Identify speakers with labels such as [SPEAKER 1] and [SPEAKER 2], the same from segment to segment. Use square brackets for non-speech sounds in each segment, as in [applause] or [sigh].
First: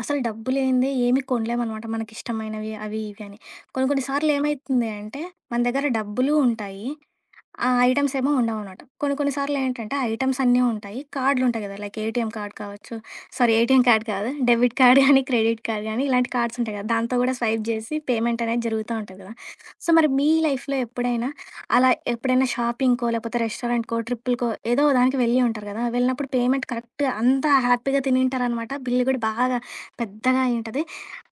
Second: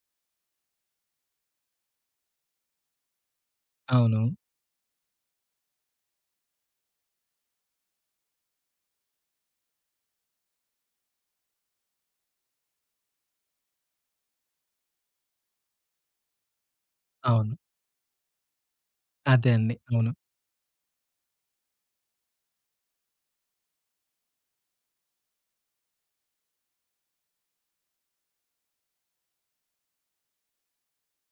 [SPEAKER 1] అసలు డబ్బు లేనిదే ఏమి కొనలేమనమాట మనకిష్టమైనవి అవి ఇవి అని. కొన్ని కొన్ని
[SPEAKER 2] అవును.
[SPEAKER 1] సార్లు ఏమైతుంది అంటే మన దగ్గర డబ్బులు ఉంటాయి. ఆ ఐటెమ్స్ ఏమో ఉండవనమాట. కొన్ని కొన్ని సార్లు ఏంటంటే, ఆ ఐటెమ్స్ అన్నీ ఉంటాయి. కార్డ్‌లుంటాయి కదా! లైక్ ఏటీఎం కార్డ్ కావచ్చు, సారీ ఏటీఎం కార్డ్ కాదు. డెబిట్ కార్డ్ గానీ, క్రెడిట్ కార్డ్ గానీ ఇలాంటి కార్డ్స్ ఉంటాయి కదా! దాంతో గూడా
[SPEAKER 2] అవును.
[SPEAKER 1] స్వైప్ జేసి పేమెంట్ అనేది జరుగుతా ఉంటది కదా!
[SPEAKER 2] అదే అండి.
[SPEAKER 1] సో, మరి
[SPEAKER 2] అవును.
[SPEAKER 1] మీ లైఫ్‌లో ఎప్పుడైనా అలా ఎప్పుడైనా షాపింగ్‌కో, లేపోతే రెస్టారెంట్‌కో, ట్రిప్పులకో ఏదో ఓ దానికి వెళ్ళి ఉంటారు కదా! వెళ్ళినప్పుడు పేమెంట్ కరెక్ట్ అంతా హ్యాపీగా తినింటారనమాట. బిల్లు గూడా బాగా పెద్దగా అయి ఉంటది.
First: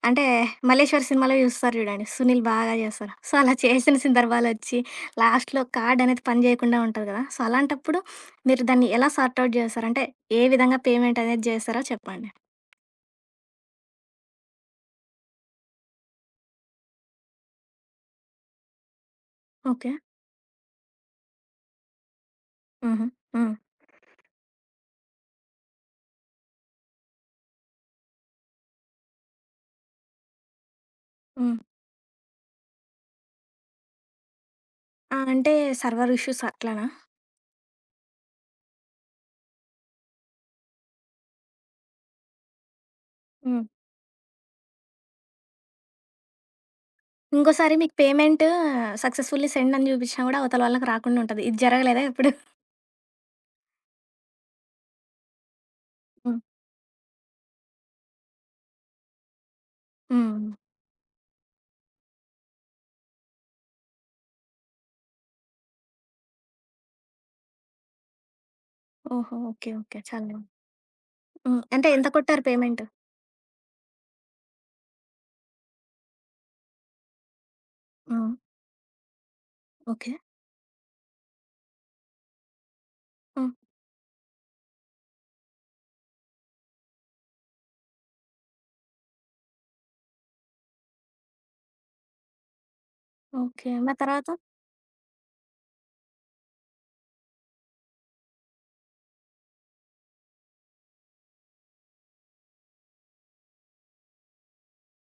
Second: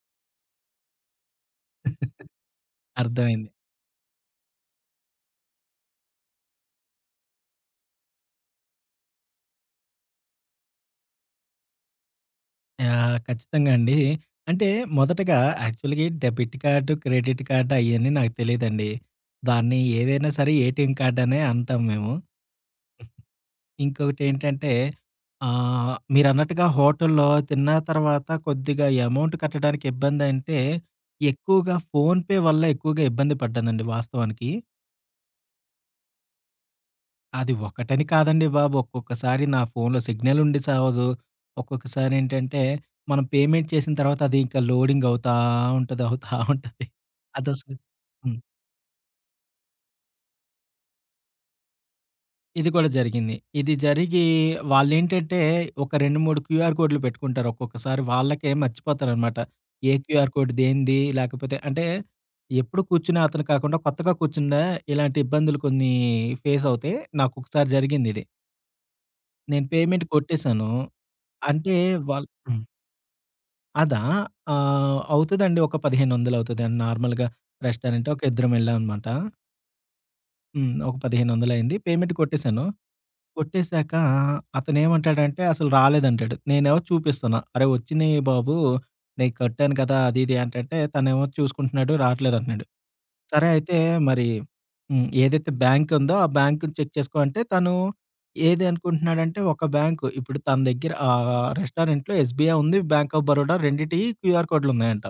[SPEAKER 1] అంటే, మల్లేశ్వరి సినిమాలో జూస్తారు జూడండి, సునీల్ బాగా జేస్తారు. సో,
[SPEAKER 2] అర్థమైంది.
[SPEAKER 1] అలా చేసిన సందర్భాలొచ్చి లాస్ట్‌లో కార్డ్ అనేది పని చేయకుండా ఉంటది కదా! సో, అలాంటప్పుడు మీరు దాన్ని ఎలా సార్ట్ ఔట్ చేస్తారు? అంటే ఏ విధంగా పేమెంట్ అనేది చేస్తారో చెప్పండి.
[SPEAKER 2] యాహ్! ఖచ్చితంగా అండి. అంటే మొదటగా యాక్చువల్‌గా డెబిట్ కార్డ్, క్రెడిట్ కార్డ్ అయన్నీ నాకు తెలీదండి. దాన్ని
[SPEAKER 1] ఓకే.
[SPEAKER 2] ఏదైనా సరే ఏటీఎం కార్డ్ అనే అంటాం మేము.
[SPEAKER 1] హుహు. హ్మ్.
[SPEAKER 2] ఇంకొకటేంటంటే మీరన్నట్టుగా హోటల్‌లో తిన్న తర్వాత కొద్దిగా అమౌంట్ కట్టడానికి ఇబ్బందంటే,
[SPEAKER 1] హ్మ్.
[SPEAKER 2] ఎక్కువగా ఫోన్‌పే వల్ల ఎక్కువగా ఇబ్బంది పడ్డానండి వాస్తవానికి.
[SPEAKER 1] ఆ! అంటే సర్వర్ ఇష్యూస్ అట్లనా?
[SPEAKER 2] అది ఒకటని కాదండి బాబు. ఒక్కొక్కసారి నా ఫోన్‌లో సిగ్నల్ ఉండి సావదు. ఒక్కొక్కసారి ఏంటంటే, మనం
[SPEAKER 1] హ్మ్.
[SPEAKER 2] పేమెంట్ చేసిన తర్వాత అది ఇంకా లోడింగ్ అవుతా ఉంటది. అవుతా ఉంటది.
[SPEAKER 1] ఇంకోసారి
[SPEAKER 2] అదసలు
[SPEAKER 1] మీకు
[SPEAKER 2] హ్మ్.
[SPEAKER 1] పేమెంట్ సక్సెస్‌ఫుల్లీ సెండ్ అని చూపించినా కూడా అవతల వాళ్ళకి రాకుండా ఉంటది. ఇది జరగలేదా ఎప్పుడు?
[SPEAKER 2] ఇది కూడా జరిగింది. ఇది జరిగి వాళ్ళేంటంటే, ఒక 2,
[SPEAKER 1] హ్మ్.
[SPEAKER 2] 3 క్యూఆర్ కోడ్‌లు పెట్టుకుంటారు. ఒక్కొక్కసారి వాళ్ళకే మర్చిపోతారనమాట. ఏ క్యూఆర్
[SPEAKER 1] హ్మ్.
[SPEAKER 2] కోడ్ దేనిది? లేకపోతే అంటే ఎప్పుడు కూర్చునే అతను కాకుండా కొత్తగా కూర్చున్న ఇలాంటి ఇబ్బందులు కొన్ని ఫేస్ అవుతాయి. నాకొకసారి జరిగిందిది.
[SPEAKER 1] ఓహో!
[SPEAKER 2] నేను
[SPEAKER 1] ఓకే. ఓకే.
[SPEAKER 2] పేమెంట్
[SPEAKER 1] చాలా బావుంది.
[SPEAKER 2] కొట్టేశాను.
[SPEAKER 1] హ్మ్.
[SPEAKER 2] అంటే
[SPEAKER 1] అంటే ఎంత
[SPEAKER 2] వాళ్
[SPEAKER 1] కొట్టారు
[SPEAKER 2] హ్మ్.
[SPEAKER 1] పేమెంట్?
[SPEAKER 2] అదా? అవుతదండి. ఒక 1500 అవుతదండి. నార్మల్‌గా రెస్టారెంట్ ఒక
[SPEAKER 1] హ్మ్.
[SPEAKER 2] ఇద్దరం వెళ్ళామనమాట.
[SPEAKER 1] ఓకే.
[SPEAKER 2] హ్మ్. ఒక 1500 అయింది. పేమెంట్ కొట్టేసాను.
[SPEAKER 1] హ్మ్.
[SPEAKER 2] కొట్టేసాక అతనేమంటాడంటే అసలు రాలేదంటాడు. నేనేమో చూపిస్తున్నా. "అరే! వచ్చినియి బాబు. నేను కట్టాను కదా!" అది ఇది అంటంటే తనేమో చూసుకుంటున్నాడు రావట్లేదంటున్నాడు. సరే
[SPEAKER 1] ఓకే.
[SPEAKER 2] అయితే
[SPEAKER 1] మరి
[SPEAKER 2] మరి
[SPEAKER 1] తర్వాత?
[SPEAKER 2] హ్మ్. ఏదైతే బ్యాంక్ ఉందో ఆ బ్యాంక్‌ని చెక్ చేసుకో అంటే తను ఏది అనుకుంటున్నాడంటే ఒక బ్యాంకు ఇప్పుడు తన దగ్గర రెస్టారెంట్‌లో ఎస్‌బీఐ ఉంది, బ్యాంక్ ఆఫ్ బరోడా రెండిటియి క్యూఆర్ కోడ్‌లు ఉన్నాయంట.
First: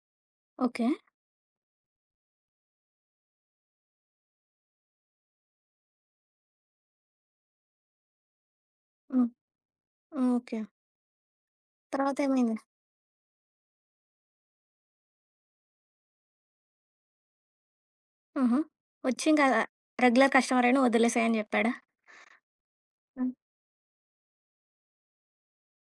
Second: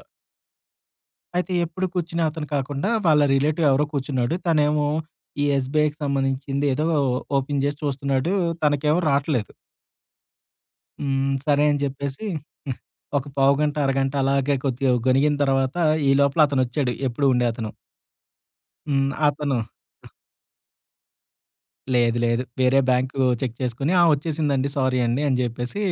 [SPEAKER 1] ఓకే.
[SPEAKER 2] అయితే ఎప్పుడు కూర్చునే అతను కాకుండా వాళ్ళ రిలేటివ్ ఎవరో కూర్చున్నాడు. తనేమో ఈ ఎస్‌బీఐకి సంబంధించింది ఏదో ఓపెన్ చేసి చూస్తున్నాడు. తనకేమో
[SPEAKER 1] హ్మ్.
[SPEAKER 2] రాట్లేదు.
[SPEAKER 1] హ్మ్. ఓకే.
[SPEAKER 2] హ్మ్. సరే అని
[SPEAKER 1] తర్వాత
[SPEAKER 2] చెప్పేసి
[SPEAKER 1] ఏమైంది?
[SPEAKER 2] [laughs] ఒక పావుగంట, అరగంట అలాగే కొద్దిగా గొనిగిన తర్వాత ఈ లోపల అతనొచ్చాడు. ఎప్పుడు ఉండే అతను.
[SPEAKER 1] ఆహా!
[SPEAKER 2] హ్మ్.
[SPEAKER 1] వచ్చి ఇంకా
[SPEAKER 2] అతను
[SPEAKER 1] రెగ్యులర్ కస్టమరని వదిలేసేయని జెప్పాడా?
[SPEAKER 2] లేదు. లేదు. వేరే బ్యాంకు
[SPEAKER 1] హ్మ్.
[SPEAKER 2] చెక్ చేసుకొని, "ఆ! వచ్చేసిందండి. సారీ అండి" అని జెప్పేసి,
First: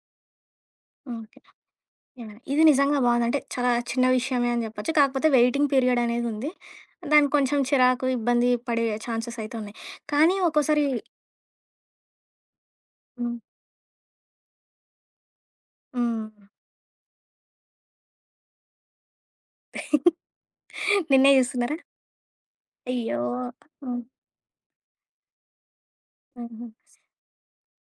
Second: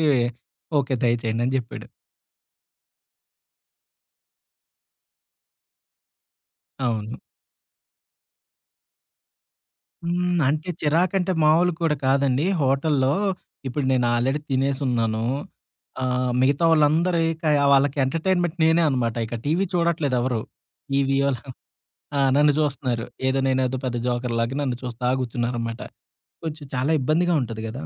[SPEAKER 2] "ఓకే.
[SPEAKER 1] ఓకే.
[SPEAKER 2] దయచేయండి" అని జెప్పాడు.
[SPEAKER 1] యాహ్! ఇది నిజంగా బావుంది. అంటే చాలా చిన్న విషయమే అని జెప్పొచ్చు. కాకపోతే వెయిటింగ్ పీరియడ్ అనేది ఉంది.
[SPEAKER 2] అవును.
[SPEAKER 1] దానికి కొంచెం చిరాకు, ఇబ్బంది పడే ఛాన్సెస్ అయితే ఉన్నాయి. కానీ
[SPEAKER 2] హ్మ్. అంటే
[SPEAKER 1] ఒక్కోసారి
[SPEAKER 2] చిరాకంటే మామూలు కూడా కాదండి. హోటల్‌లో
[SPEAKER 1] హ్మ్.
[SPEAKER 2] ఇప్పుడు నేను ఆల్రెడీ తినేసున్నాను.
[SPEAKER 1] హ్మ్.
[SPEAKER 2] మిగతా వాళ్ళందరూ ఇక వాళ్ళకి ఎంటర్‌టైన్‌మెంట్ నేనే అనమాట. ఇక టీవీ
[SPEAKER 1] [laughs]
[SPEAKER 2] చూడట్లేదెవరు. టీవీయో
[SPEAKER 1] నిన్నే జూస్తున్నారా?
[SPEAKER 2] ఆ! నన్ను జూస్తున్నారు.
[SPEAKER 1] అయ్యో!
[SPEAKER 2] ఏదో నేనేదో పెద్ద
[SPEAKER 1] హ్మ్.
[SPEAKER 2] జోకర్‌లాగా నన్ను చూస్తా గూర్చున్నారనమాట. కొంచెం
[SPEAKER 1] హుహు.
[SPEAKER 2] చాలా ఇబ్బందిగా ఉంటది గదా!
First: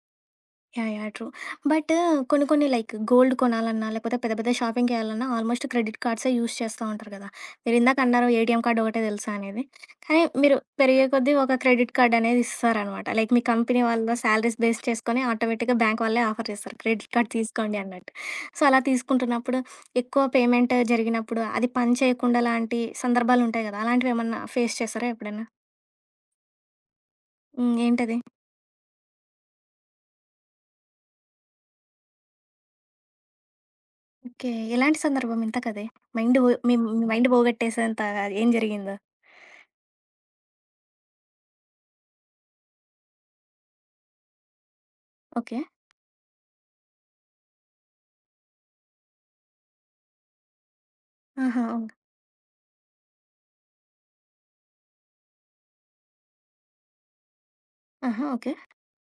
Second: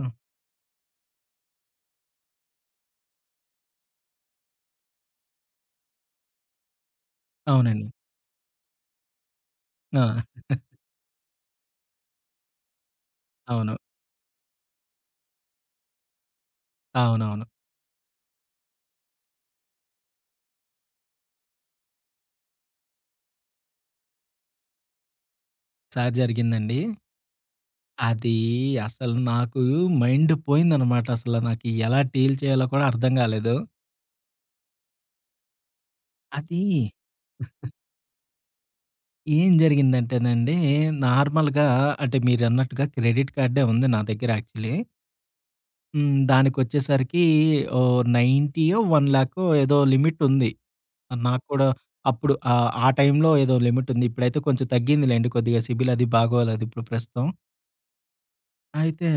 [SPEAKER 1] యాహ్! యాహ్! ట్రూ. బట్ కొన్ని కొన్ని లైక్ గోల్డ్ కొనాలన్నా, లేకపోతే పెద్ద పెద్ద షాపింగ్ చేయాలన్నా ఆల్మోస్ట్ క్రెడిట్ కార్డ్సే యూజ్ చేస్తా ఉంటారు కదా!
[SPEAKER 2] అవునండి.
[SPEAKER 1] మీరిందాక అన్నారు ఏటీఎం కార్డ్ ఒకటే తెలుసా అనేది.
[SPEAKER 2] ఆ!
[SPEAKER 1] కానీ మీరు
[SPEAKER 2] [laughs]
[SPEAKER 1] పెరిగే కొద్దీ ఒక క్రెడిట్ కార్డ్ అనేది ఇస్తారనమాట. లైక్ మీ
[SPEAKER 2] అవును.
[SPEAKER 1] కంపెనీ వాళ్ళ సాలరీస్ బేస్ చేసుకొని ఆటోమేటిక్‌గా బ్యాంక్ వాళ్ళే ఆఫర్ చేస్తారు. క్రెడిట్ కార్డ్
[SPEAKER 2] అవునవును.
[SPEAKER 1] తీసుకోండి అన్నట్టు. సో, అలా తీసుకుంటున్నప్పుడు ఎక్కువ పేమెంట్ జరిగినప్పుడు అది పని చేయకుండా లాంటి సందర్భాలుంటాయి కదా! అలాంటివేమన్నా ఫేస్ చేసారా ఎప్పుడైనా?
[SPEAKER 2] ఒకసారి జరిగిందండి.
[SPEAKER 1] హ్మ్. ఏంటది?
[SPEAKER 2] అది అసలు నాకు మైండ్ పోయిందనమాట. అసల నాకు ఎలా డీల్ చేయాలో కూడా అర్థం కాలేదు.
[SPEAKER 1] ఓకే. ఎలాంటి సందర్భం ఇంతకదే? మైండ్ బో
[SPEAKER 2] అది
[SPEAKER 1] మీ మీ మైండ్ పోగొట్టేసేంత ఏం జరిగిందా?
[SPEAKER 2] ఏం జరిగిందంటేనండి, నార్మల్‌గా అంటే మీరన్నట్టుగా క్రెడిట్ కార్డే ఉంది నా దగ్గర యాక్చువల్లీ.
[SPEAKER 1] ఓకే.
[SPEAKER 2] హ్మ్. దానికొచ్చేసరికి ఓహ్! 90యో, 1,00,000 ఏదో లిమిట్ ఉంది. నాకు
[SPEAKER 1] ఆహా!
[SPEAKER 2] కూడా
[SPEAKER 1] ఓహ్!
[SPEAKER 2] అప్పుడు ఆ టైంలో ఏదో లిమిట్ ఉంది. ఇప్పుడైతే కొంచెం తగ్గిందిలెండి. కొద్దిగా సిబిల్ అది బాగోలేదు ఇప్పుడు ప్రస్తుతం.
[SPEAKER 1] ఆహా! ఓకే.
[SPEAKER 2] అయితే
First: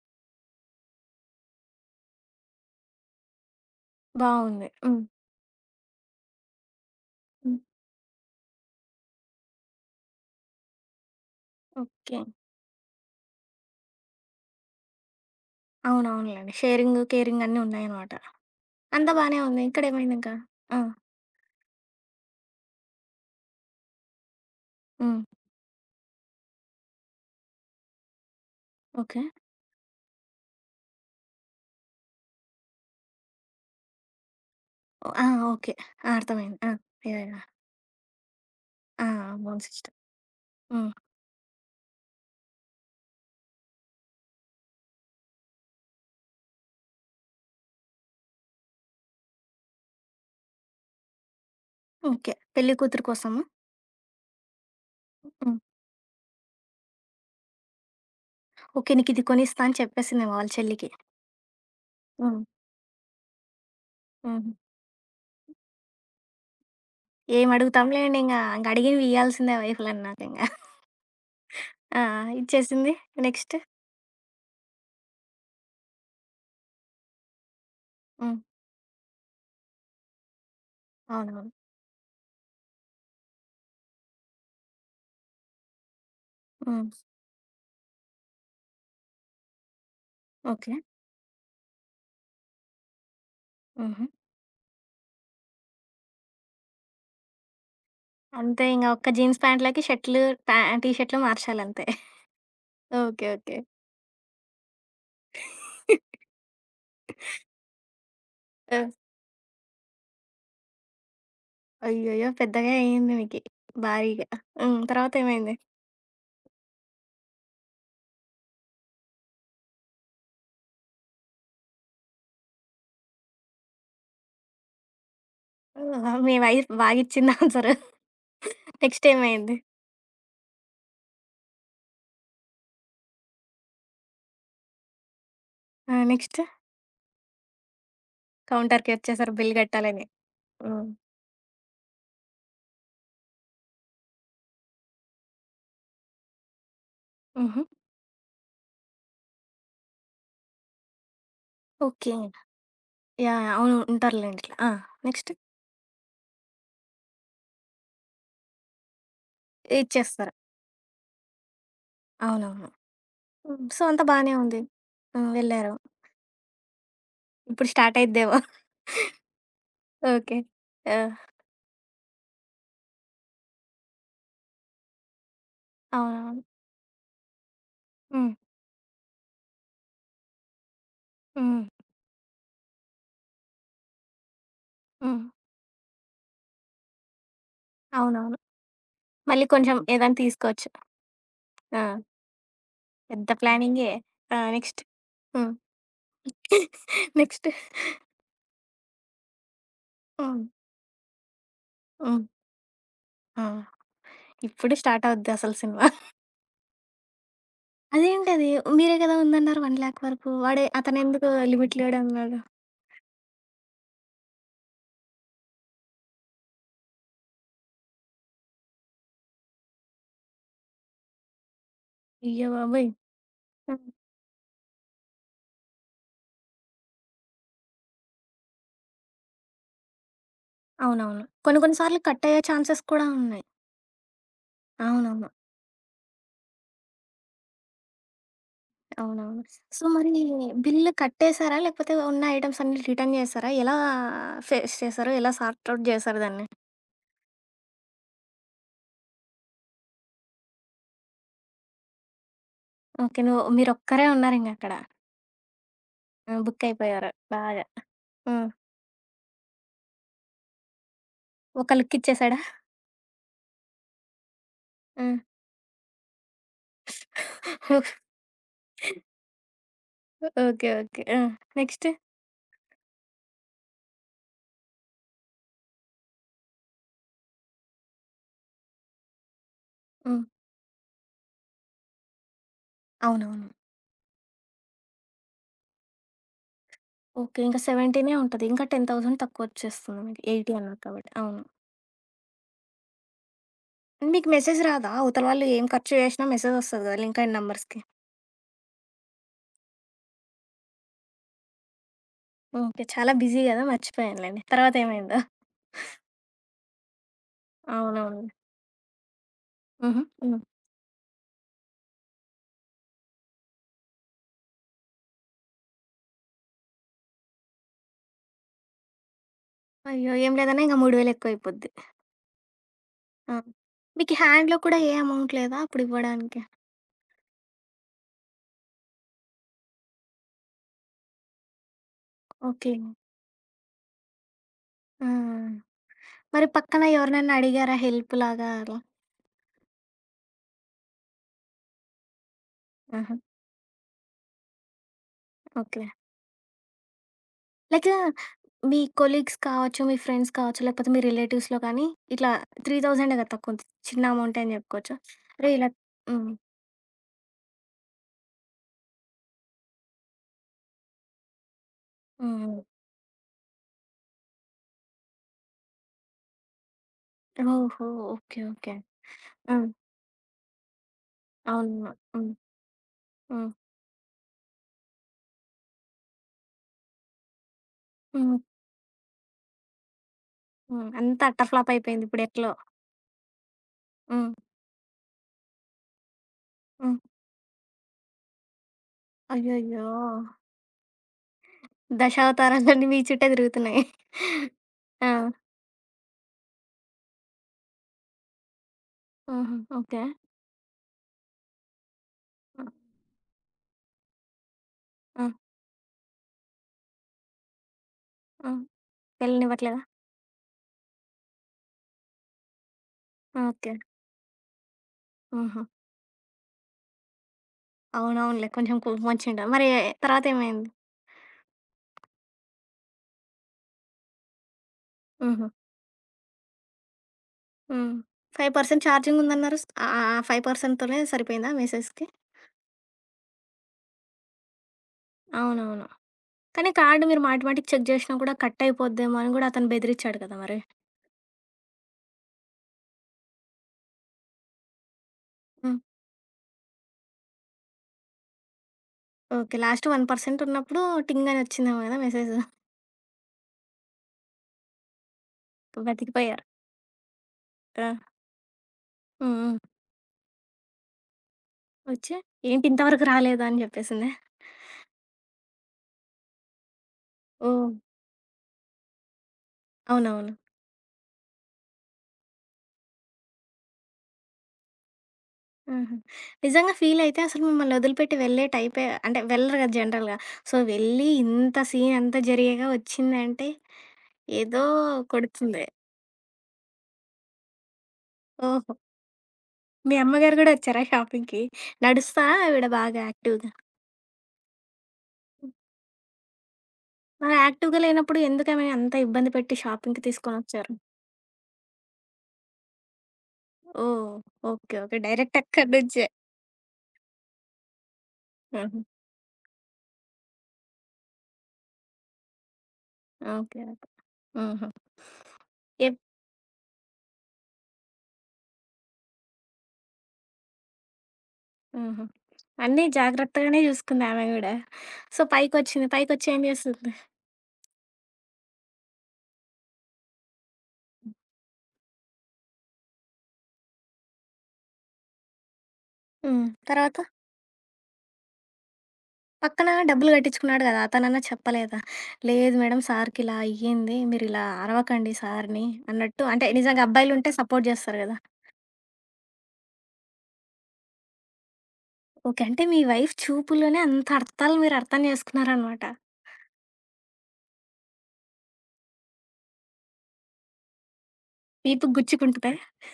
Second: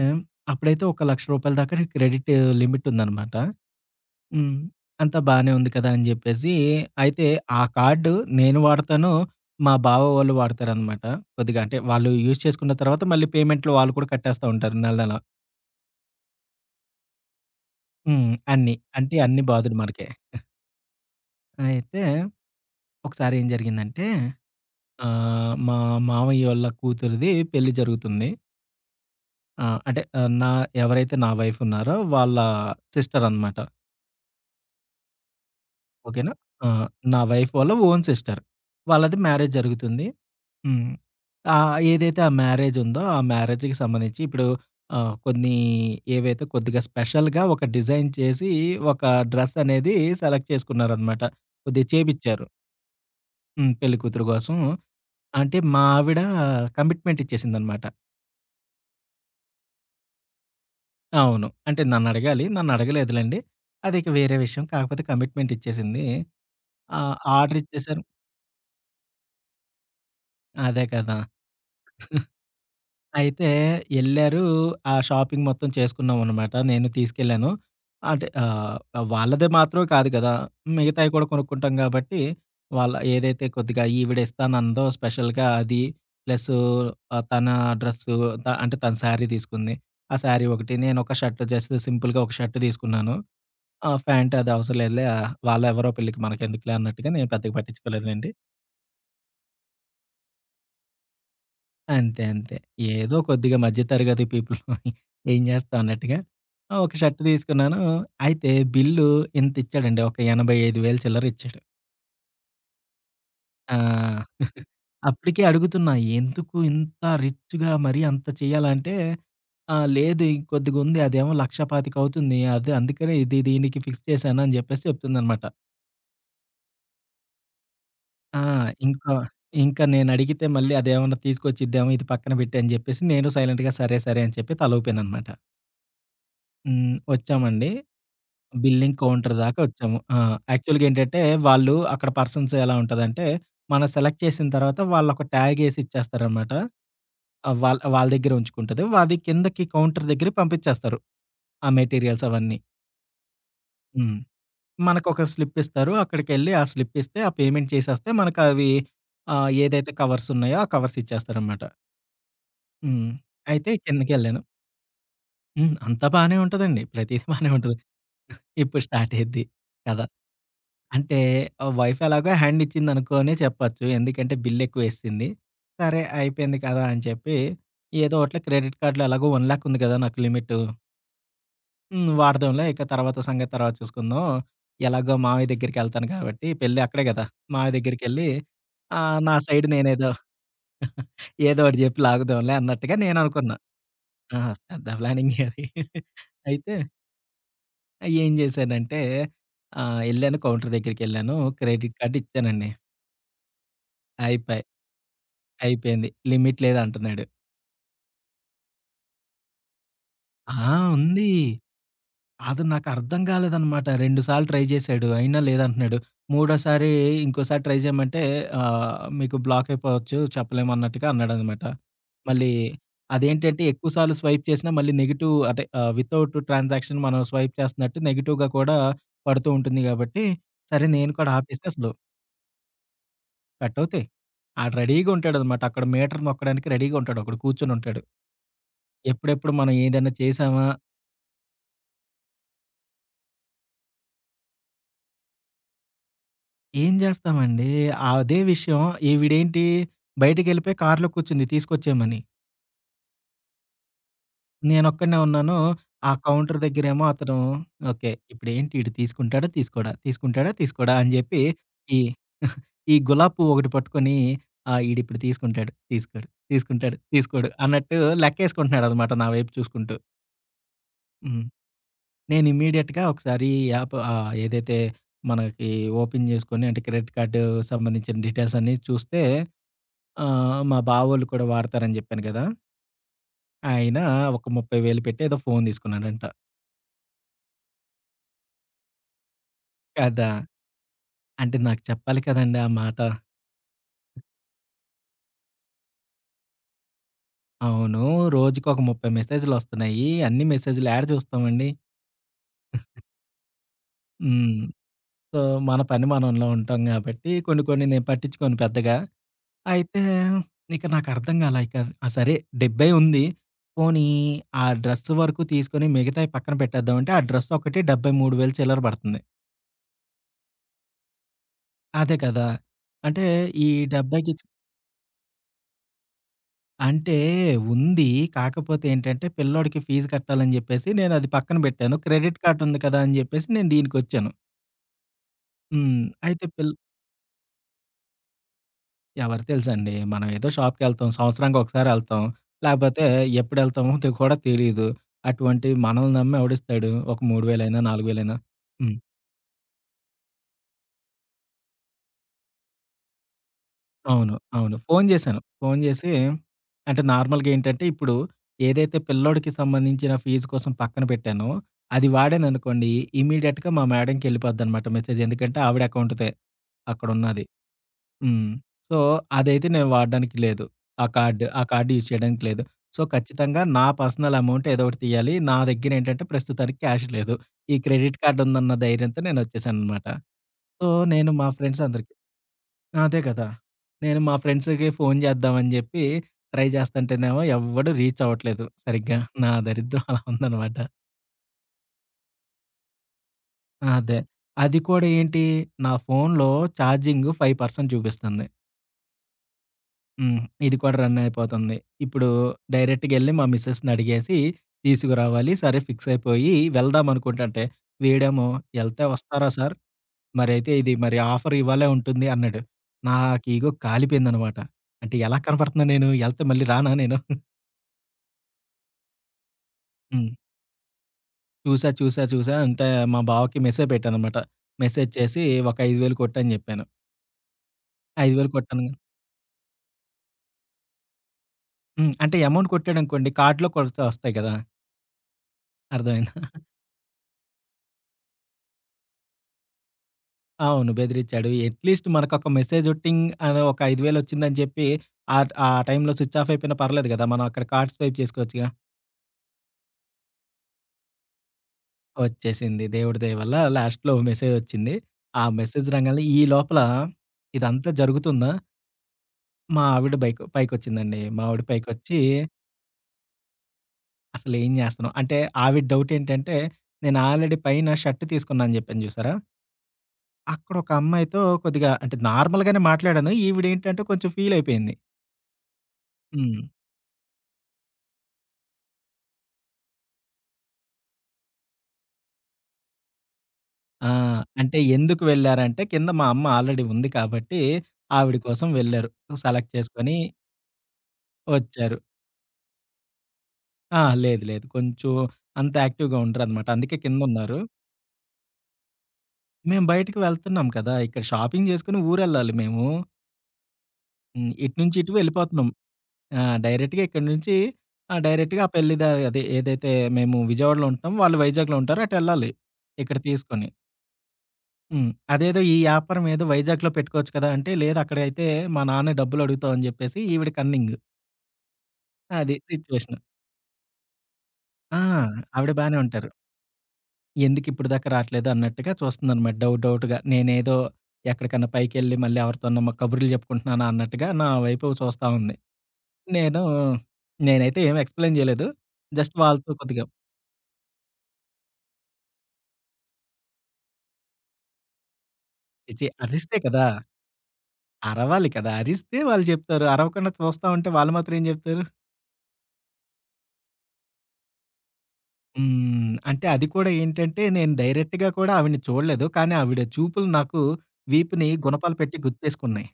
[SPEAKER 2] అప్పుడైతే ఒక రూ. 1,00,000 దాకా క్రెడిట్ లిమిట్ ఉందనమాట. హ్మ్.
[SPEAKER 1] బావుంది. హ్మ్.
[SPEAKER 2] అంతా బానే ఉంది కదా! అని జెప్పేసి అయితే
[SPEAKER 1] హ్మ్.
[SPEAKER 2] ఆ కార్డు నేను వాడతాను. మా బావ వాళ్ళు వాడతారనమాట. కొద్దిగా అంటే వాళ్ళు
[SPEAKER 1] ఓకే.
[SPEAKER 2] యూజ్ చేసుకున్న తర్వాత మళ్ళీ పేమెంట్లు వాళ్ళు కూడా కట్టేస్తా ఉంటారు నెల నెల.
[SPEAKER 1] అవునవునులెండి. షేరింగ్, కేరింగ్ అన్నీ ఉన్నాయనమాట.
[SPEAKER 2] హ్మ్. అన్నీ.
[SPEAKER 1] అంతా
[SPEAKER 2] అంటే
[SPEAKER 1] బానే
[SPEAKER 2] అన్ని
[SPEAKER 1] ఉంది.
[SPEAKER 2] బాధలు మనకే.
[SPEAKER 1] ఇక్కడేమైందింకా? ఆ!
[SPEAKER 2] అయితే ఒకసారి ఏం జరిగిందంటే
[SPEAKER 1] హ్మ్.
[SPEAKER 2] మా మామయ్యోళ్ళ కూతురిది పెళ్లి జరుగుతుంది.
[SPEAKER 1] ఓకే.
[SPEAKER 2] ఆ! అంటే ఆహ్, నా ఎవరైతే నా వైఫ్ ఉన్నారో వాళ్ళ సిస్టర్ అనమాట.
[SPEAKER 1] ఓ, ఆ! ఓకే. ఆ!
[SPEAKER 2] ఓకేనా?
[SPEAKER 1] అర్థమైంది.
[SPEAKER 2] ఆ!
[SPEAKER 1] ఆ!
[SPEAKER 2] నా
[SPEAKER 1] యాహ్! యాహ్!
[SPEAKER 2] వైఫ్ వాళ్ళ ఓన్ సిస్టర్.
[SPEAKER 1] ఆ!
[SPEAKER 2] వాళ్ళది మ్యారేజ్
[SPEAKER 1] బోన్ సిస్టర్.
[SPEAKER 2] జరుగుతుంది. హ్మ్.
[SPEAKER 1] హ్మ్.
[SPEAKER 2] ఆ! ఏదైతే ఆ మ్యారేజ్ ఉందో, ఆ మ్యారేజ్‌కి సంబంధించి ఇప్పుడు కొన్ని ఏవైతే కొద్దిగా స్పెషల్‌గా ఒక డిజైన్ చేసి, ఒక డ్రెస్ అనేది సెలెక్ట్ చేసుకున్నారనమాట. కొద్దిగా
[SPEAKER 1] ఓకే.
[SPEAKER 2] చేపిచ్చారు.
[SPEAKER 1] పెళ్లి కూతురు కోసమా?
[SPEAKER 2] హ్మ్. పెళ్లి కూతురు కోసం. అంటే
[SPEAKER 1] హ్మ్.
[SPEAKER 2] మా ఆవిడ కమిట్మెంట్ ఇచ్చేసిందనమాట.
[SPEAKER 1] ఓకే. నీకిది కొనిస్తా అని చెప్పేసిందేమో వాళ్ళ చెల్లికి.
[SPEAKER 2] అవును. అంటే
[SPEAKER 1] హ్మ్.
[SPEAKER 2] నన్నడగాలి. నన్నడగలేదులెండి. అది ఇక వేరే
[SPEAKER 1] హుహు.
[SPEAKER 2] విషయం. కాకపోతే కమిట్మెంట్ ఇచ్చేసింది. ఆర్డర్ ఇచ్చేసారు.
[SPEAKER 1] ఏమడుగుతాంలేండి ఇంగా. ఇంగడిగినవి ఇయ్యాల్సిందే వైఫ్‌లన్నాకింగా.
[SPEAKER 2] అదే కదా!
[SPEAKER 1] ఆ! ఇచ్చేసింది.
[SPEAKER 2] అయితే
[SPEAKER 1] నెక్స్ట్?
[SPEAKER 2] ఎళ్లారు. ఆ షాపింగ్ మొత్తం చేసుకున్నామనమాట. నేను తీసుకెళ్ళాను. అంటే
[SPEAKER 1] హ్మ్.
[SPEAKER 2] వాళ్ళదే మాత్రమే కాదు కదా! మిగతావి కూడా
[SPEAKER 1] అవునవును.
[SPEAKER 2] కొనుక్కుంటాం కాబట్టి, వాళ్ళ ఏదైతే కొద్దిగా ఈవిడ ఇస్తానందో స్పెషల్‌గా అది ప్లస్సు
[SPEAKER 1] హ్మ్.
[SPEAKER 2] తన డ్రెస్సు అంటే తన శారీ తీసుకుంది. ఆ శారీ ఒకటి,
[SPEAKER 1] ఓకే.
[SPEAKER 2] నేనొక షర్ట్ జస్ట్ సింపుల్‌గా ఒక షర్ట్ తీసుకున్నాను. ఆ!
[SPEAKER 1] హుహు.
[SPEAKER 2] ప్యాంట్ అది అవసరం లేదులే. వాళ్ళెవరో పెళ్ళికి మనకెందుకులే అన్నట్టుగా నేను పెద్దగా పట్టించుకోలేదులెండి.
[SPEAKER 1] అంతే ఇంగ ఒక్క జీన్స్ ప్యాంట్‌లకి షర్టులు, ప్యా టీ షర్టులు మార్చాలంతే.
[SPEAKER 2] అంతే. అంతే. ఏదో
[SPEAKER 1] ఓకే.
[SPEAKER 2] కొద్దిగా
[SPEAKER 1] ఓకే.
[SPEAKER 2] మధ్య తరగతి పీపుల్ [laughs] ఏం చేస్తాం అన్నట్టుగా. ఆ! ఒక షర్ట్ తీసుకున్నాను. అయితే
[SPEAKER 1] ఆ!
[SPEAKER 2] బిల్లు ఇంతిచ్చాడండి. ఒక 85,000 చిల్లర ఇచ్చాడు.
[SPEAKER 1] అయ్యయ్యో! పెద్దగా అయింది మీకి.
[SPEAKER 2] ఆ!
[SPEAKER 1] భారీగా.
[SPEAKER 2] [laughs]
[SPEAKER 1] హ్మ్.
[SPEAKER 2] అప్పటికే
[SPEAKER 1] తర్వాతేమైంది?
[SPEAKER 2] అడుగుతున్నా. ఎందుకు ఇంత రిచ్‌గా మరి అంత చేయాలా? అంటే లేదు ఇంకొద్దిగుంది. అదేమో 1,25,000 అవుతుంది. అది అందుకనే ఇది దీనికి ఫిక్స్ చేశాను అని చెప్పేసి చెప్తుందనమాట.
[SPEAKER 1] ఓహ్! మీ వైఫ్ బాగిచ్చింది ఆన్సరు.
[SPEAKER 2] ఆ!
[SPEAKER 1] నెక్స్ట్
[SPEAKER 2] ఇంకా
[SPEAKER 1] ఏమైంది?
[SPEAKER 2] ఇంకా నేనడిగితే మళ్ళీ అదేమన్నా తీసుకొచ్చిద్దేమో ఇది పక్కన పెట్టు అని చెప్పేసి నేను సైలెంట్‌గా సరే, సరే అని చెప్పి తలూపాననమాట.
[SPEAKER 1] ఆ! నెక్స్ట్?
[SPEAKER 2] హ్మ్. వచ్చామండి.
[SPEAKER 1] కౌంటర్‌కి
[SPEAKER 2] బిల్లింగ్
[SPEAKER 1] వచ్చేసారు
[SPEAKER 2] కౌంటర్
[SPEAKER 1] బిల్
[SPEAKER 2] దాకా వచ్చాము.
[SPEAKER 1] కట్టాలని.
[SPEAKER 2] ఆ! యాక్చువల్‌గా
[SPEAKER 1] హ్మ్.
[SPEAKER 2] ఏంటంటే, వాళ్ళు అక్కడ పర్సన్స్ ఎలా ఉంటదంటే, మనం సెలెక్ట్ చేసిన తర్వాత వాళ్ళొక ట్యాగేసి ఇచ్చేస్తారనమాట. ఆహ్,
[SPEAKER 1] హుహు.
[SPEAKER 2] వాళ్ళ వాళ్ళ దగ్గర ఉంచుకుంటది. అది కిందకి కౌంటర్ దగ్గరికి పంపించేస్తారు. ఆ
[SPEAKER 1] ఓకే.
[SPEAKER 2] Materials
[SPEAKER 1] yeah!
[SPEAKER 2] అవన్నీ.
[SPEAKER 1] యాహ్! అవును.
[SPEAKER 2] హ్మ్.
[SPEAKER 1] ఉంటారులెండి ఇట్లా. ఆ!
[SPEAKER 2] మనకొక
[SPEAKER 1] నెక్స్ట్?
[SPEAKER 2] స్లిప్ ఇస్తారు. అక్కడికెళ్ళి ఆ స్లిప్ ఇస్తే, ఆ పేమెంట్ చేసేస్తే మనకవి ఏదైతే కవర్స్
[SPEAKER 1] ఇచ్చేస్తారు.
[SPEAKER 2] ఉన్నాయో, ఆ కవర్స్ ఇచ్చేస్తారనమాట.
[SPEAKER 1] అవునవును.
[SPEAKER 2] హ్మ్.
[SPEAKER 1] హ్మ్.
[SPEAKER 2] అయితే
[SPEAKER 1] సో, అంతా బానే
[SPEAKER 2] కిందకెళ్ళాను.
[SPEAKER 1] ఉంది. హ్మ్.
[SPEAKER 2] హ్మ్.
[SPEAKER 1] వెళ్లారు.
[SPEAKER 2] అంతా బానే ఉంటదండి. ప్రతీది బానే
[SPEAKER 1] ఇప్పుడు
[SPEAKER 2] ఉంటది.
[SPEAKER 1] స్టార్ట్ అయిద్దేమో.
[SPEAKER 2] ఇప్పుడు స్టార్ట్ అయ్యిద్ది కథ.
[SPEAKER 1] ఓకే. ఆ!
[SPEAKER 2] అంటే వైఫ్ ఎలాగో హ్యాండ్ ఇచ్చిందనుకోనే చెప్పొచ్చు. ఎందుకంటే బిల్ ఎక్కువేసేసింది. సరే
[SPEAKER 1] అవునవును.
[SPEAKER 2] అయిపోయింది కదా! అని చెప్పి ఏదో
[SPEAKER 1] హ్మ్.
[SPEAKER 2] ఒకట్ల క్రెడిట్ కార్డ్‌లో ఎలాగో 1,00,000 ఉంది కదా! నాకు లిమిటు.
[SPEAKER 1] హ్మ్.
[SPEAKER 2] హ్మ్. వాడదాంలే ఇక తర్వాత సంగతి తర్వాత చూసుకుందాం. ఎలాగో
[SPEAKER 1] హ్మ్.
[SPEAKER 2] మావయ్య దగ్గరికెళ్తాను కాబట్టి పెళ్లి అక్కడే కదా! మావయ్య దగ్గరికెళ్ళి
[SPEAKER 1] అవునవును.
[SPEAKER 2] నా
[SPEAKER 1] మళ్ళీ
[SPEAKER 2] సైడ్
[SPEAKER 1] కొంచెం
[SPEAKER 2] నేనేదో
[SPEAKER 1] ఏదైనా తీసుకోవచ్చు.
[SPEAKER 2] ఏదో ఒకటి
[SPEAKER 1] ఆ!
[SPEAKER 2] చెప్పి లాగుదాంలే అన్నట్టుగా
[SPEAKER 1] పెద్ద
[SPEAKER 2] నేననుకున్నా.
[SPEAKER 1] ప్లానింగే. ఆ!
[SPEAKER 2] ఆ!
[SPEAKER 1] నెక్స్ట్.
[SPEAKER 2] పెద్ద ప్లానింగే
[SPEAKER 1] హ్మ్.
[SPEAKER 2] అది. అయితే
[SPEAKER 1] [laughs] నెక్స్ట్.
[SPEAKER 2] ఏం జేశానంటే ఎళ్ళాను
[SPEAKER 1] హ్మ్.
[SPEAKER 2] కౌంటర్ దగ్గరికెళ్ళాను. క్రెడిట్ కార్డ్
[SPEAKER 1] హ్మ్.
[SPEAKER 2] ఇచ్చానండి.
[SPEAKER 1] ఆ!
[SPEAKER 2] అయిపాయి.
[SPEAKER 1] ఇప్పుడు స్టార్ట్ అవుద్ది అసలు సినిమా.
[SPEAKER 2] అయిపోయింది. లిమిట్ లేదంటున్నాడు.
[SPEAKER 1] అదేంటది? మీరే కదా ఉందన్నారు 1,00,000 వరకు. వాడే
[SPEAKER 2] ఆ! ఉంది.
[SPEAKER 1] అతనెందుకు లిమిట్‌లేడు అన్నాడు?
[SPEAKER 2] అది నాకు అర్థం గాలేదనమాట. 2 సార్లు ట్రై జేశాడు. అయినా లేదంటున్నాడు. మూడోసారి ఇంకోసారి ట్రై జేయమంటే మీకు బ్లాక్ అయిపోవచ్చు చెప్పలేము అన్నట్టుగా అన్నాడనమాట.
[SPEAKER 1] అయ్య
[SPEAKER 2] మళ్ళీ
[SPEAKER 1] బాబోయ్!
[SPEAKER 2] అదేంటంటే
[SPEAKER 1] హ్మ్.
[SPEAKER 2] ఎక్కువ సార్లు స్వైప్ చేసినా మళ్ళీ నెగెటివ్ అదే వితౌట్ ట్రాన్సాక్షన్ మనం స్వైప్ చేస్తున్నట్టు నెగెటివ్‌గా కూడా పడుతూ ఉంటుంది గాబట్టి, సరే నేను
[SPEAKER 1] అవునవును.
[SPEAKER 2] కూడా
[SPEAKER 1] కొన్ని
[SPEAKER 2] ఆపేసి
[SPEAKER 1] కొన్ని
[SPEAKER 2] అసలు
[SPEAKER 1] సార్లు కట్ అయ్యే ఛాన్సెస్ కూడా ఉన్నాయి.
[SPEAKER 2] కట్టవుతాయి. ఆడు రెడీగా
[SPEAKER 1] అవునవును.
[SPEAKER 2] ఉంటాడనమాట. అక్కడ మీటర్ నొక్కడానికి రెడీగా ఉంటాడు. ఒకడు కూర్చొని ఉంటాడు.
[SPEAKER 1] అవునవును.
[SPEAKER 2] ఎప్పుడెప్పుడు మనం
[SPEAKER 1] సో, మరి
[SPEAKER 2] ఏదైనా చేశామా?
[SPEAKER 1] బిల్లు కట్టేసారా? లేకపోతే ఉన్న ఐటెమ్స్ అన్నీ రిటర్న్ చేసారా? ఎలా ఫేస్ చేసారు? ఎలా సార్ట్ ఔట్ చేసారు దాన్ని?
[SPEAKER 2] ఏం చేస్తామండి? అదే విషయం ఈవిడేంటి బయటికెళ్ళిపోయి కార్‌లో కూర్చుంది తీసుకొచ్చేయమని.
[SPEAKER 1] ఓకే. నువ్వు మీరొక్కరే ఉన్నారింగక్కడ.
[SPEAKER 2] నేనొక్కడినే ఉన్నాను. ఆ
[SPEAKER 1] ఆ!
[SPEAKER 2] కౌంటర్
[SPEAKER 1] బుక్
[SPEAKER 2] దగ్గరేమో
[SPEAKER 1] అయిపోయారు
[SPEAKER 2] అతను
[SPEAKER 1] బాగా.
[SPEAKER 2] ఓకే.
[SPEAKER 1] హ్మ్.
[SPEAKER 2] ఇప్పుడేంటి ఈడు తీసుకుంటాడా? తీసుకోడా? తీసుకుంటాడా? తీసుకోడా? అని చెప్పి
[SPEAKER 1] ఒక లుక్
[SPEAKER 2] ఈ
[SPEAKER 1] ఇచ్చేసాడా?
[SPEAKER 2] ఈ గులాబీ పువ్వు ఒకటి పట్టుకొని
[SPEAKER 1] ఆ!
[SPEAKER 2] ఈడిప్పుడు తీసుకుంటాడు. తీసుకోడు. తీసుకుంటాడు. తీసుకోడు అన్నట్టు లెక్కేసుకుంటున్నాడనమాట నా వైపు చూసుకుంటూ.
[SPEAKER 1] ఓకే. ఓకే. ఆ!
[SPEAKER 2] హ్మ్.
[SPEAKER 1] నెక్స్ట్?
[SPEAKER 2] నేను ఇమ్మీడియేట్‌గా ఒకసారి యాప్ ఏదైతే మనకి ఓపెన్ చేసుకొని అంటే క్రెడిట్ కార్డ్ సంబంధించిన డీటెయిల్స్ అన్నీ చూస్తే
[SPEAKER 1] హ్మ్.
[SPEAKER 2] మా బావోళ్ళు కూడా వాడతారని చెప్పాను కదా!
[SPEAKER 1] అవునవును.
[SPEAKER 2] ఆయన ఒక 30,000 పెట్టి ఏదో ఫోన్ తీసుకున్నాడంట.
[SPEAKER 1] ఓకే. ఇంకా 70 ఉంటది. ఇంకా 10,000 తక్కువొచ్చేస్తుంది మీకు.
[SPEAKER 2] కదా!
[SPEAKER 1] 80 అన్నారు కాబట్టి. అవును.
[SPEAKER 2] అంటే నాకు చెప్పాలి కదండీ ఆ మాట.
[SPEAKER 1] మీకు మెసేజ్ రాదా? అవతల వాళ్ళు ఏం ఖర్చు చేసినా మెసేజ్ వస్తది కదా! లింక్డ్ఇన్ నంబర్స్‌కి.
[SPEAKER 2] అవును. రోజుకొక 30 మెసేజ్‌లొస్తున్నాయి. అన్ని మెసేజ్‌లు ఏడ చూస్తామండి.
[SPEAKER 1] ఓకే. చాలా బిజీ కదా! మర్చిపోయానులెండి.
[SPEAKER 2] హ్మ్.
[SPEAKER 1] తర్వాతేమైందో?
[SPEAKER 2] సో, మన పని మనంలో ఉంటాం కాబట్టి కొన్ని కొన్ని నేను
[SPEAKER 1] అవునవును.
[SPEAKER 2] పట్టించుకోను పెద్దగా. అయితే
[SPEAKER 1] హుహు. హ్మ్.
[SPEAKER 2] ఇక నాకర్థం గాలా ఇక. ఆ! సరే 70 ఉంది. పోనీ ఆ డ్రెస్ వరకు తీసుకొని మిగతాయి పక్కన పెట్టేద్దాం అంటే, ఆ డ్రెస్ ఒక్కటి 73,000 చిల్లర పడుతుంది.
[SPEAKER 1] అయ్యో! ఏం లేదన్నా ఇంక 3,000 ఎక్కువైపోద్ది.
[SPEAKER 2] అదే కదా! అంటే
[SPEAKER 1] ఆ!
[SPEAKER 2] ఈ
[SPEAKER 1] మీకు
[SPEAKER 2] 70కి
[SPEAKER 1] హ్యాండ్‌లో కూడా ఏ అమౌంట్ లేదా అప్పుడు ఇవ్వడానికి?
[SPEAKER 2] అంటే ఉంది. కాకపోతే ఏంటంటే పిల్లోడికి ఫీజు కట్టాలని జెప్పేసి నేనది పక్కన బెట్టాను. Credit card
[SPEAKER 1] okay.
[SPEAKER 2] ఉంది కదా! అని జెప్పేసి నేను దీనికొచ్చాను.
[SPEAKER 1] ఆ!
[SPEAKER 2] హ్మ్. అయితే
[SPEAKER 1] మరి
[SPEAKER 2] పిల్
[SPEAKER 1] పక్కన ఎవరినైనా అడిగారా హెల్ప్ లాగా అలా?
[SPEAKER 2] ఎవరికి తెలుసండి. మనం ఏదో షాప్‌కెళ్తాం. సంవత్సరానికి ఒకసారెళ్తాం. లేకపోతే
[SPEAKER 1] ఆహా!
[SPEAKER 2] ఎప్పుడెళ్తామో కూడా తెలీదు. అటువంటి
[SPEAKER 1] ఓకే.
[SPEAKER 2] మనల్ని నమ్మి ఎవడిస్తాడు? ఒక 3,000
[SPEAKER 1] లైక్
[SPEAKER 2] 4,000
[SPEAKER 1] మీ
[SPEAKER 2] హ్మ్.
[SPEAKER 1] కొలీగ్స్ కావచ్చు, మీ ఫ్రెండ్స్ కావచ్చు, లేకపోతే మీ రిలేటివ్స్‌లో కానీ ఇట్లా 3,000 కదా తక్కువ ఉంది, చిన్న
[SPEAKER 2] అవును.
[SPEAKER 1] అమౌంటే అని
[SPEAKER 2] అవును.
[SPEAKER 1] చెప్పుకోవచ్చు.
[SPEAKER 2] ఫోను జేశాను.
[SPEAKER 1] రే ఇలా
[SPEAKER 2] ఫోను జేసి
[SPEAKER 1] హ్మ్.
[SPEAKER 2] అంటే నార్మల్‌గా ఏంటంటే, ఇప్పుడు ఏదైతే పిల్లోడికి సంబంధించిన ఫీజు కోసం పక్కన పెట్టానో, అది
[SPEAKER 1] హ్మ్.
[SPEAKER 2] వాడాననుకోండి ఇమ్మీడియేట్‌గా మా మేడం‌కెళ్ళిపోద్దనమాట మెసేజ్. ఎందుకంటే ఆవిడ అకౌంట్‌దే అక్కడున్నది.
[SPEAKER 1] ఓహో! ఓకే.
[SPEAKER 2] హ్మ్.
[SPEAKER 1] ఓకే.
[SPEAKER 2] సో, అదైతే
[SPEAKER 1] హ్మ్.
[SPEAKER 2] నేను వాడడానికి లేదు. ఆ కార్డ్. ఆ కార్డ్
[SPEAKER 1] అవును.
[SPEAKER 2] యూజ్
[SPEAKER 1] హ్మ్.
[SPEAKER 2] చేయడానికి లేదు. సో,
[SPEAKER 1] హ్మ్.
[SPEAKER 2] ఖచ్చితంగా నా పర్సనల్ అమౌంట్ ఏదో ఒకటి తీయాలి. నా దగ్గరేంటంటే ప్రస్తుతానికి క్యాష్ లేదు. ఈ క్రెడిట్
[SPEAKER 1] హ్మ్.
[SPEAKER 2] కార్డ్ ఉందన్న ధైర్యంతో నేనొచ్చేసాననమాట. సో,
[SPEAKER 1] హ్మ్. అంతా
[SPEAKER 2] నేను మా
[SPEAKER 1] అట్టర్‌ఫ్లాప్
[SPEAKER 2] ఫ్రెండ్స్
[SPEAKER 1] అయిపోయింది
[SPEAKER 2] అందరికి
[SPEAKER 1] ఇప్పుడు ఎట్లో.
[SPEAKER 2] అదే కదా! నేను
[SPEAKER 1] హ్మ్.
[SPEAKER 2] మా ఫ్రెండ్స్‌కి ఫోను చేద్దామని చెప్పి ట్రై
[SPEAKER 1] హ్మ్.
[SPEAKER 2] చేస్తంటేనేమో ఎవ్వడు రీచ్ అవ్వట్లేదు సరిగ్గా. నా
[SPEAKER 1] అయ్యయ్యో!
[SPEAKER 2] దరిద్రం అలా ఉందనమాట.
[SPEAKER 1] దశావతారాలన్నీ మీ చుట్టే తిరుగుతున్నాయి.
[SPEAKER 2] అదే. అది కూడా
[SPEAKER 1] ఆ!
[SPEAKER 2] ఏంటి, నా ఫోనులో ఛార్జింగ్ 5% చూపిస్తుంది.
[SPEAKER 1] ఆహా! ఓకే.
[SPEAKER 2] హ్మ్. ఇది కూడా రన్ అయిపోతుంది. ఇప్పుడు
[SPEAKER 1] ఆ!
[SPEAKER 2] డైరెక్ట్‌గెళ్లి మా మిసెస్‌ని అడిగేసి
[SPEAKER 1] ఆ!
[SPEAKER 2] తీసుకురావాలి. సరే ఫిక్స్ అయిపోయి వెళ్దామనుకుంటుంటే, వీడేమో
[SPEAKER 1] ఆ!
[SPEAKER 2] "ఎళ్తే వస్తారా సార్?
[SPEAKER 1] వెళ్ళనివ్వట్లేదా?
[SPEAKER 2] మరైతే ఇది మరి ఆఫర్ ఇవాళే ఉంటుంది" అన్నాడు.
[SPEAKER 1] ఆ!
[SPEAKER 2] నాకు ఇగో
[SPEAKER 1] ఓకే.
[SPEAKER 2] కాలిపోయిందనమాట. అంటే ఎలా
[SPEAKER 1] ఆహా!
[SPEAKER 2] కనపడుతున్నా నేను? ఎళ్తే మళ్ళీ రానా నేను?
[SPEAKER 1] అవునవునులే. కొంచెం కోపమొచ్చిండ. మరి
[SPEAKER 2] హ్మ్.
[SPEAKER 1] తర్వాతేమైంది?
[SPEAKER 2] చూసా, చూసా, చూసా అంటే మా బావకి మెసేజ్ పెట్టాననమాట. మెసేజ్ చేసి
[SPEAKER 1] హుహు.
[SPEAKER 2] ఒక 5000 కొట్టని చెప్పాను.
[SPEAKER 1] హ్మ్.
[SPEAKER 2] 5000
[SPEAKER 1] 5%
[SPEAKER 2] కొట్టాను.
[SPEAKER 1] ఛార్జింగ్ ఉందన్నారు. ఆ ఆ ఆ 5% తోనే సరిపోయిందా మెసేజ్‌కి?
[SPEAKER 2] హ్మ్. అంటే అమౌంట్ కొట్టాడనుకోండి కార్డ్‌లో కొడితే వస్తాయి కదా!
[SPEAKER 1] అవునవును.
[SPEAKER 2] అర్థమైందా?
[SPEAKER 1] కానీ కార్డ్ మీరు మాటి మాటికి చెక్ చేషినా కూడా కట్ అయిపోద్దేమో అని కూడా అతను బెదిరిచ్చాడు కదా! మరి?
[SPEAKER 2] అవును. బెదిరిచ్చాడు. అట్‌లీస్ట్ మనకొక మెసేజొట్టింగ్ అని ఒక 5,000 వచ్చిందని చెప్పి ఆ ఆ
[SPEAKER 1] హ్మ్.
[SPEAKER 2] టైంలో స్విచ్ ఆఫ్ అయిపోయినా పర్లేదు గదా! మనం అక్కడ కార్డ్ స్వైప్ చేసుకోవచ్చుగా.
[SPEAKER 1] ఓకే. లాస్ట్ 1% ఉన్నప్పుడు టింగ్ అని వచ్చిందేమో కదా! మెసేజు.
[SPEAKER 2] వచ్చేసింది. దేవుడి దయ వల్ల లాస్ట్‌లో మెసేజొచ్చింది. ఆ మెసేజ్ రాంగానే ఈ
[SPEAKER 1] బతికిపోయారు.
[SPEAKER 2] లోపల
[SPEAKER 1] ఆ!
[SPEAKER 2] ఇదంతా జరుగుతుందా
[SPEAKER 1] హ్మ్. హ్మ్.
[SPEAKER 2] మా ఆవిడ బైక్ పైకొచ్చిందండి. మా ఆవిడ
[SPEAKER 1] వచ్చి
[SPEAKER 2] పైకొచ్చి
[SPEAKER 1] "ఏంటి ఇంతవరకు రాలేదా?" అని జెప్పేసిందా?
[SPEAKER 2] "అసలేం జేస్తున్నావు?" అంటే ఆవిడ డౌట్ ఏంటంటే నేను ఆల్రెడీ
[SPEAKER 1] ఓహ్!
[SPEAKER 2] పైన షర్ట్ తీసుకున్నా అని జెప్పాను జూసారా?
[SPEAKER 1] అవునవును.
[SPEAKER 2] అక్కడ ఒక అమ్మాయితో కొద్దిగా అంటే నార్మల్‌గానే మాట్లాడాను. ఈవిడేంటంటే కొంచెం ఫీల్ అయిపోయింది.
[SPEAKER 1] ఆహా!
[SPEAKER 2] హ్మ్.
[SPEAKER 1] నిజంగా ఫీలయితే అసలు మిమ్మల్ని వదిలిపెట్టి వెళ్ళే టైపే అంటే వెళ్ళరు గదా! జనరల్‌గా. సో, వెళ్ళి ఇంత సీన్ అంతా జరిగాక వచ్చిందంటే
[SPEAKER 2] ఆ!
[SPEAKER 1] ఏదో
[SPEAKER 2] అంటే ఎందుకు
[SPEAKER 1] కొడుతుంది.
[SPEAKER 2] వెళ్లారంటే కింద మా అమ్మ ఆల్రెడీ ఉంది కాబట్టి, ఆవిడ కోసం
[SPEAKER 1] ఓహో!
[SPEAKER 2] వెళ్లారు. సెలెక్ట్
[SPEAKER 1] మీ
[SPEAKER 2] చేసుకొని
[SPEAKER 1] అమ్మగారు గూడా వచ్చారా షాపింగ్‌కి?
[SPEAKER 2] వచ్చారు.
[SPEAKER 1] నడుస్తా ఆవిడ బాగా యాక్టివ్‌గా?
[SPEAKER 2] ఆ! లేదు లేదు. కొంచెం అంత యాక్టివ్‌గా ఉండరనమాట. అందుకే
[SPEAKER 1] మరి
[SPEAKER 2] కిందున్నారు.
[SPEAKER 1] యాక్టివ్‌గా లేనప్పుడు ఎందుకమె అంత ఇబ్బంది పెట్టి
[SPEAKER 2] మేము
[SPEAKER 1] షాపింగ్‌కి
[SPEAKER 2] బయటికి వెళ్తున్నాం
[SPEAKER 1] తీసుకొనొచ్చారు?
[SPEAKER 2] కదా! ఇక్కడ షాపింగ్ చేసుకొని ఊరెళ్ళాలి మేము.
[SPEAKER 1] ఓహ్!
[SPEAKER 2] హ్మ్. ఇటు
[SPEAKER 1] ఓకే.
[SPEAKER 2] నుంచి
[SPEAKER 1] ఓకే.
[SPEAKER 2] ఇటు
[SPEAKER 1] డైరెక్ట్
[SPEAKER 2] వెళ్ళిపోతున్నాం.
[SPEAKER 1] అక్కడి నుంచే.
[SPEAKER 2] ఆ! డైరెక్ట్‌గా ఇక్కడి నుంచి డైరెక్ట్‌గా ఆ
[SPEAKER 1] ఆహా!
[SPEAKER 2] పెళ్లి దా అదే ఏదైతే మేము విజయవాడలో ఉంటామో, వాళ్ళు వైజాగ్‌లో ఉంటారో అటెళ్ళాలి. ఇక్కడ
[SPEAKER 1] ఓకే.
[SPEAKER 2] తీసుకొని.
[SPEAKER 1] ఓకే. హుహు.
[SPEAKER 2] హ్మ్. అదేదో ఈ
[SPEAKER 1] ఎప్
[SPEAKER 2] యాపారం ఏదో వైజాగ్‌లో పెట్టుకోవచ్చు కదా! అంటే లేదు అక్కడైతే మా నాన్న డబ్బులు అడుగుతావని జెప్పేసి ఈవిడ కన్నింగ్.
[SPEAKER 1] ఆహా!
[SPEAKER 2] అది
[SPEAKER 1] అన్నీ
[SPEAKER 2] సిట్యుయేషన్.
[SPEAKER 1] జాగ్రత్తగానే జూసుకుందామె గూడా.
[SPEAKER 2] ఆ!
[SPEAKER 1] సో,
[SPEAKER 2] ఆవిడ
[SPEAKER 1] పైకొచ్చింది.
[SPEAKER 2] బానే
[SPEAKER 1] పైకొచ్చి
[SPEAKER 2] ఉంటారు.
[SPEAKER 1] ఏం జేస్తుంది?
[SPEAKER 2] ఎందుకిప్పటి దాకా రాట్లేదు అన్నట్టుగా చూస్తుందనమాట డౌట్ డౌట్‌గా. నేనేదో ఎక్కడికన్నా పైకెళ్ళి మళ్ళీ ఎవరితోనో మా కబుర్లు చెప్పుకుంటున్నానా అన్నట్టుగా నా వైపు చూస్తా ఉంది.
[SPEAKER 1] హ్మ్.
[SPEAKER 2] నేను
[SPEAKER 1] తర్వాత
[SPEAKER 2] నేనైతే ఏమి ఎక్స్‌ప్లెయిన్ జేయలేదు. జస్ట్
[SPEAKER 1] పక్కన
[SPEAKER 2] వాళ్ళతో కొద్దిగా
[SPEAKER 1] డబ్బులు గట్టించుకున్నాడు గదా! అతనన్నా చెప్పలేదా? లేదు మేడం సార్‌కిలా అయ్యింది. మీరిలా అరవకండి సార్‌ని
[SPEAKER 2] ఛీ!
[SPEAKER 1] అన్నట్టు అంటే
[SPEAKER 2] అరిస్తే కదా!
[SPEAKER 1] నిజంగా అబ్బాయిలుంటే సపోర్ట్ జేస్తారు గదా!
[SPEAKER 2] అరవాలి కదా! అరిస్తే వాళ్ళు జెప్తారు. అరవకుండా చూస్తా ఉంటే వాళ్ళు మాత్రం ఏం జెప్తారు?
[SPEAKER 1] ఓకే. అంటే మీ వైఫ్ చూపులోనే అంత అర్థాలు మీరు అర్థం జేసుకున్నారనమాట.
[SPEAKER 2] హ్మ్. అంటే అది కూడా ఏంటంటే, నేను డైరెక్ట్‌గా కూడా ఆవిడని చూడలేదు. కానీ ఆవిడ చూపులు నాకు వీపుని
[SPEAKER 1] వీపుకి
[SPEAKER 2] గుణపాలు పెట్టి
[SPEAKER 1] గుచ్చుకుంటున్నాయి.
[SPEAKER 2] గుర్తేసుకున్నాయి.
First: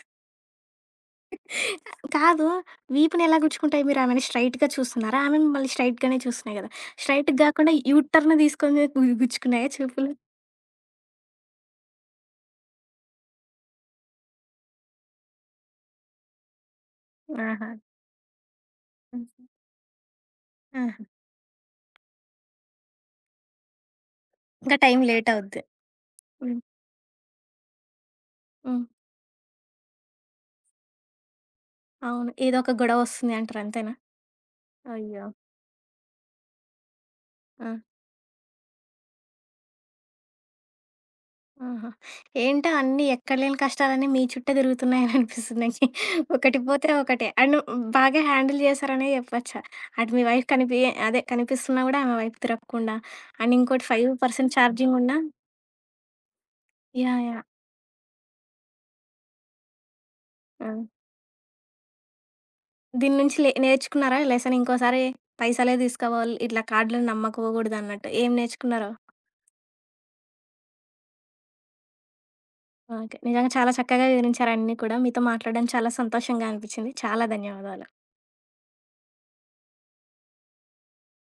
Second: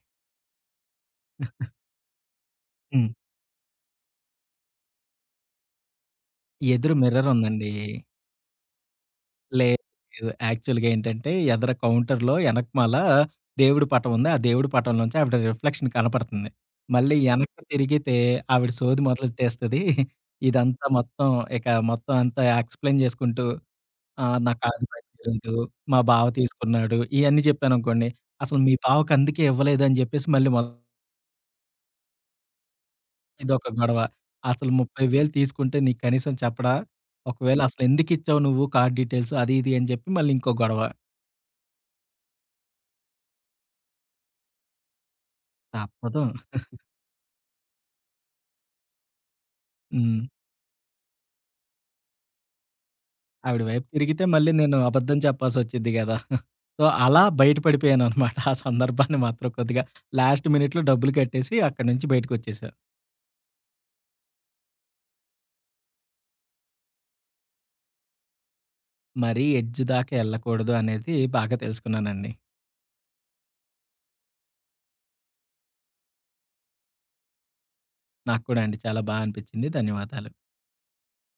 [SPEAKER 1] కాదు.
[SPEAKER 2] హ్మ్.
[SPEAKER 1] వీపునెలా గుచ్చుకుంటాయి? మీరు ఆమెని స్ట్రెయిట్‌గా చూస్తున్నారా? ఆమె మిమ్మల్ని స్ట్రెయిట్‌గానే చూస్తున్నాయి గదా!
[SPEAKER 2] ఎదురు మిర్రర్
[SPEAKER 1] స్ట్రెయిట్‌గా
[SPEAKER 2] ఉందండి.
[SPEAKER 1] గాకుండా యూ టర్న్ తీసుకొని గుచ్చుకున్నాయా
[SPEAKER 2] లేదు.
[SPEAKER 1] చూపులు?
[SPEAKER 2] లేదు. యాక్చువల్‌గా ఏంటంటే, ఎదర కౌంటర్‌లో ఎనకమాల దేవుడి పటం ఉంది. ఆ దేవుడి పటంలోంచి ఆవిడ రిఫ్లెక్షన్ కనపడుతుంది. మళ్ళీ ఎనక్కి
[SPEAKER 1] ఆహా!
[SPEAKER 2] తిరిగితే ఆవిడ సోది
[SPEAKER 1] హ్మ్.
[SPEAKER 2] మొదలెట్టేస్తది. ఇదంతా
[SPEAKER 1] ఆహా!
[SPEAKER 2] మొత్తం ఇక మొత్తం అంతా ఎక్స్‌ప్లెయిన్ చేసుకుంటూ ఆ!
[SPEAKER 1] ఇంకా
[SPEAKER 2] నాకాది
[SPEAKER 1] టైం లేట్
[SPEAKER 2] పనిచేయలేదు.
[SPEAKER 1] అవుద్ది.
[SPEAKER 2] మా బావ
[SPEAKER 1] హ్మ్.
[SPEAKER 2] తీసుకున్నాడు. ఇయన్నీ చెప్పాననుకోండి. అసలు మీ
[SPEAKER 1] హ్మ్.
[SPEAKER 2] బావకందుకే ఇవ్వలేదని జెప్పేసి మళ్ళీ మొత్తం
[SPEAKER 1] అవును. ఏదో ఒక గొడవ వస్తుంది అంటారు
[SPEAKER 2] ఇదొక
[SPEAKER 1] అంతేనా?
[SPEAKER 2] గొడవ. అసలు
[SPEAKER 1] అయ్యో!
[SPEAKER 2] 30,000 తీసుకుంటే నీకు కనీసం చెప్పడా? ఒకవేళ
[SPEAKER 1] ఆ!
[SPEAKER 2] అసలెందుకిచ్చావు నువ్వు కార్డ్ డీటెయిల్స్ అది ఇది అని జెప్పి మళ్ళీ ఇంకో గొడవ.
[SPEAKER 1] ఆహా! ఏంటో అన్నీ ఎక్కడ లేని కష్టాలన్నీ మీ చుట్టే తిరుగుతున్నాయని అనిపిస్తుంది నాకి.
[SPEAKER 2] తప్పదు.
[SPEAKER 1] ఒకటి పోతే ఒకటే. అండ్ బాగా హ్యాండిల్ చేశారనే చెప్పొచ్చు. అటు
[SPEAKER 2] హ్మ్.
[SPEAKER 1] మీ వైఫ్ కనిపి అదే కనిపిస్తున్నా కూడా ఆమె వైపు తిరగకుండా, అండ్
[SPEAKER 2] ఆవిడ వైపు
[SPEAKER 1] ఇంకోటి
[SPEAKER 2] తిరిగితే
[SPEAKER 1] 5%
[SPEAKER 2] మళ్ళీ నేను
[SPEAKER 1] ఛార్జింగ్
[SPEAKER 2] అబద్ధం
[SPEAKER 1] ఉన్నా
[SPEAKER 2] చెప్పాల్సొచ్చిద్ది గదా! సో, అలా
[SPEAKER 1] యాహ్! యాహ్!
[SPEAKER 2] బయట పడిపోయాననమాట. ఆ సందర్భాన్ని మాత్రం కొద్దిగా లాస్ట్
[SPEAKER 1] ఆ!
[SPEAKER 2] మినిట్‌లో డబ్బులు కట్టేసి అక్కడి నుంచి బయటకొచ్చేసా.
[SPEAKER 1] దీని నుంచి నేర్చుకున్నారా లెసన్ ఇంకోసారి పైసలే తీసుకోవాలి, ఇట్లా కార్డ్‌లను నమ్మకపోకూడదు అన్నట్టు. ఏం నేర్చుకున్నారు?
[SPEAKER 2] మరీ ఎడ్జ్ దాకా ఎళ్ళకూడదు అనేది బాగా తెలుసుకున్నానండి.
[SPEAKER 1] ఓకే. నిజంగా చాలా చక్కగా వివరించారు అన్నీ కూడా. మీతో మాట్లాడడం చాలా సంతోషంగా అనిపిచ్చింది. చాలా ధన్యవాదాలు.
[SPEAKER 2] నాకు కూడా అండి. చాలా బా అనిపించింది. ధన్యవాదాలు.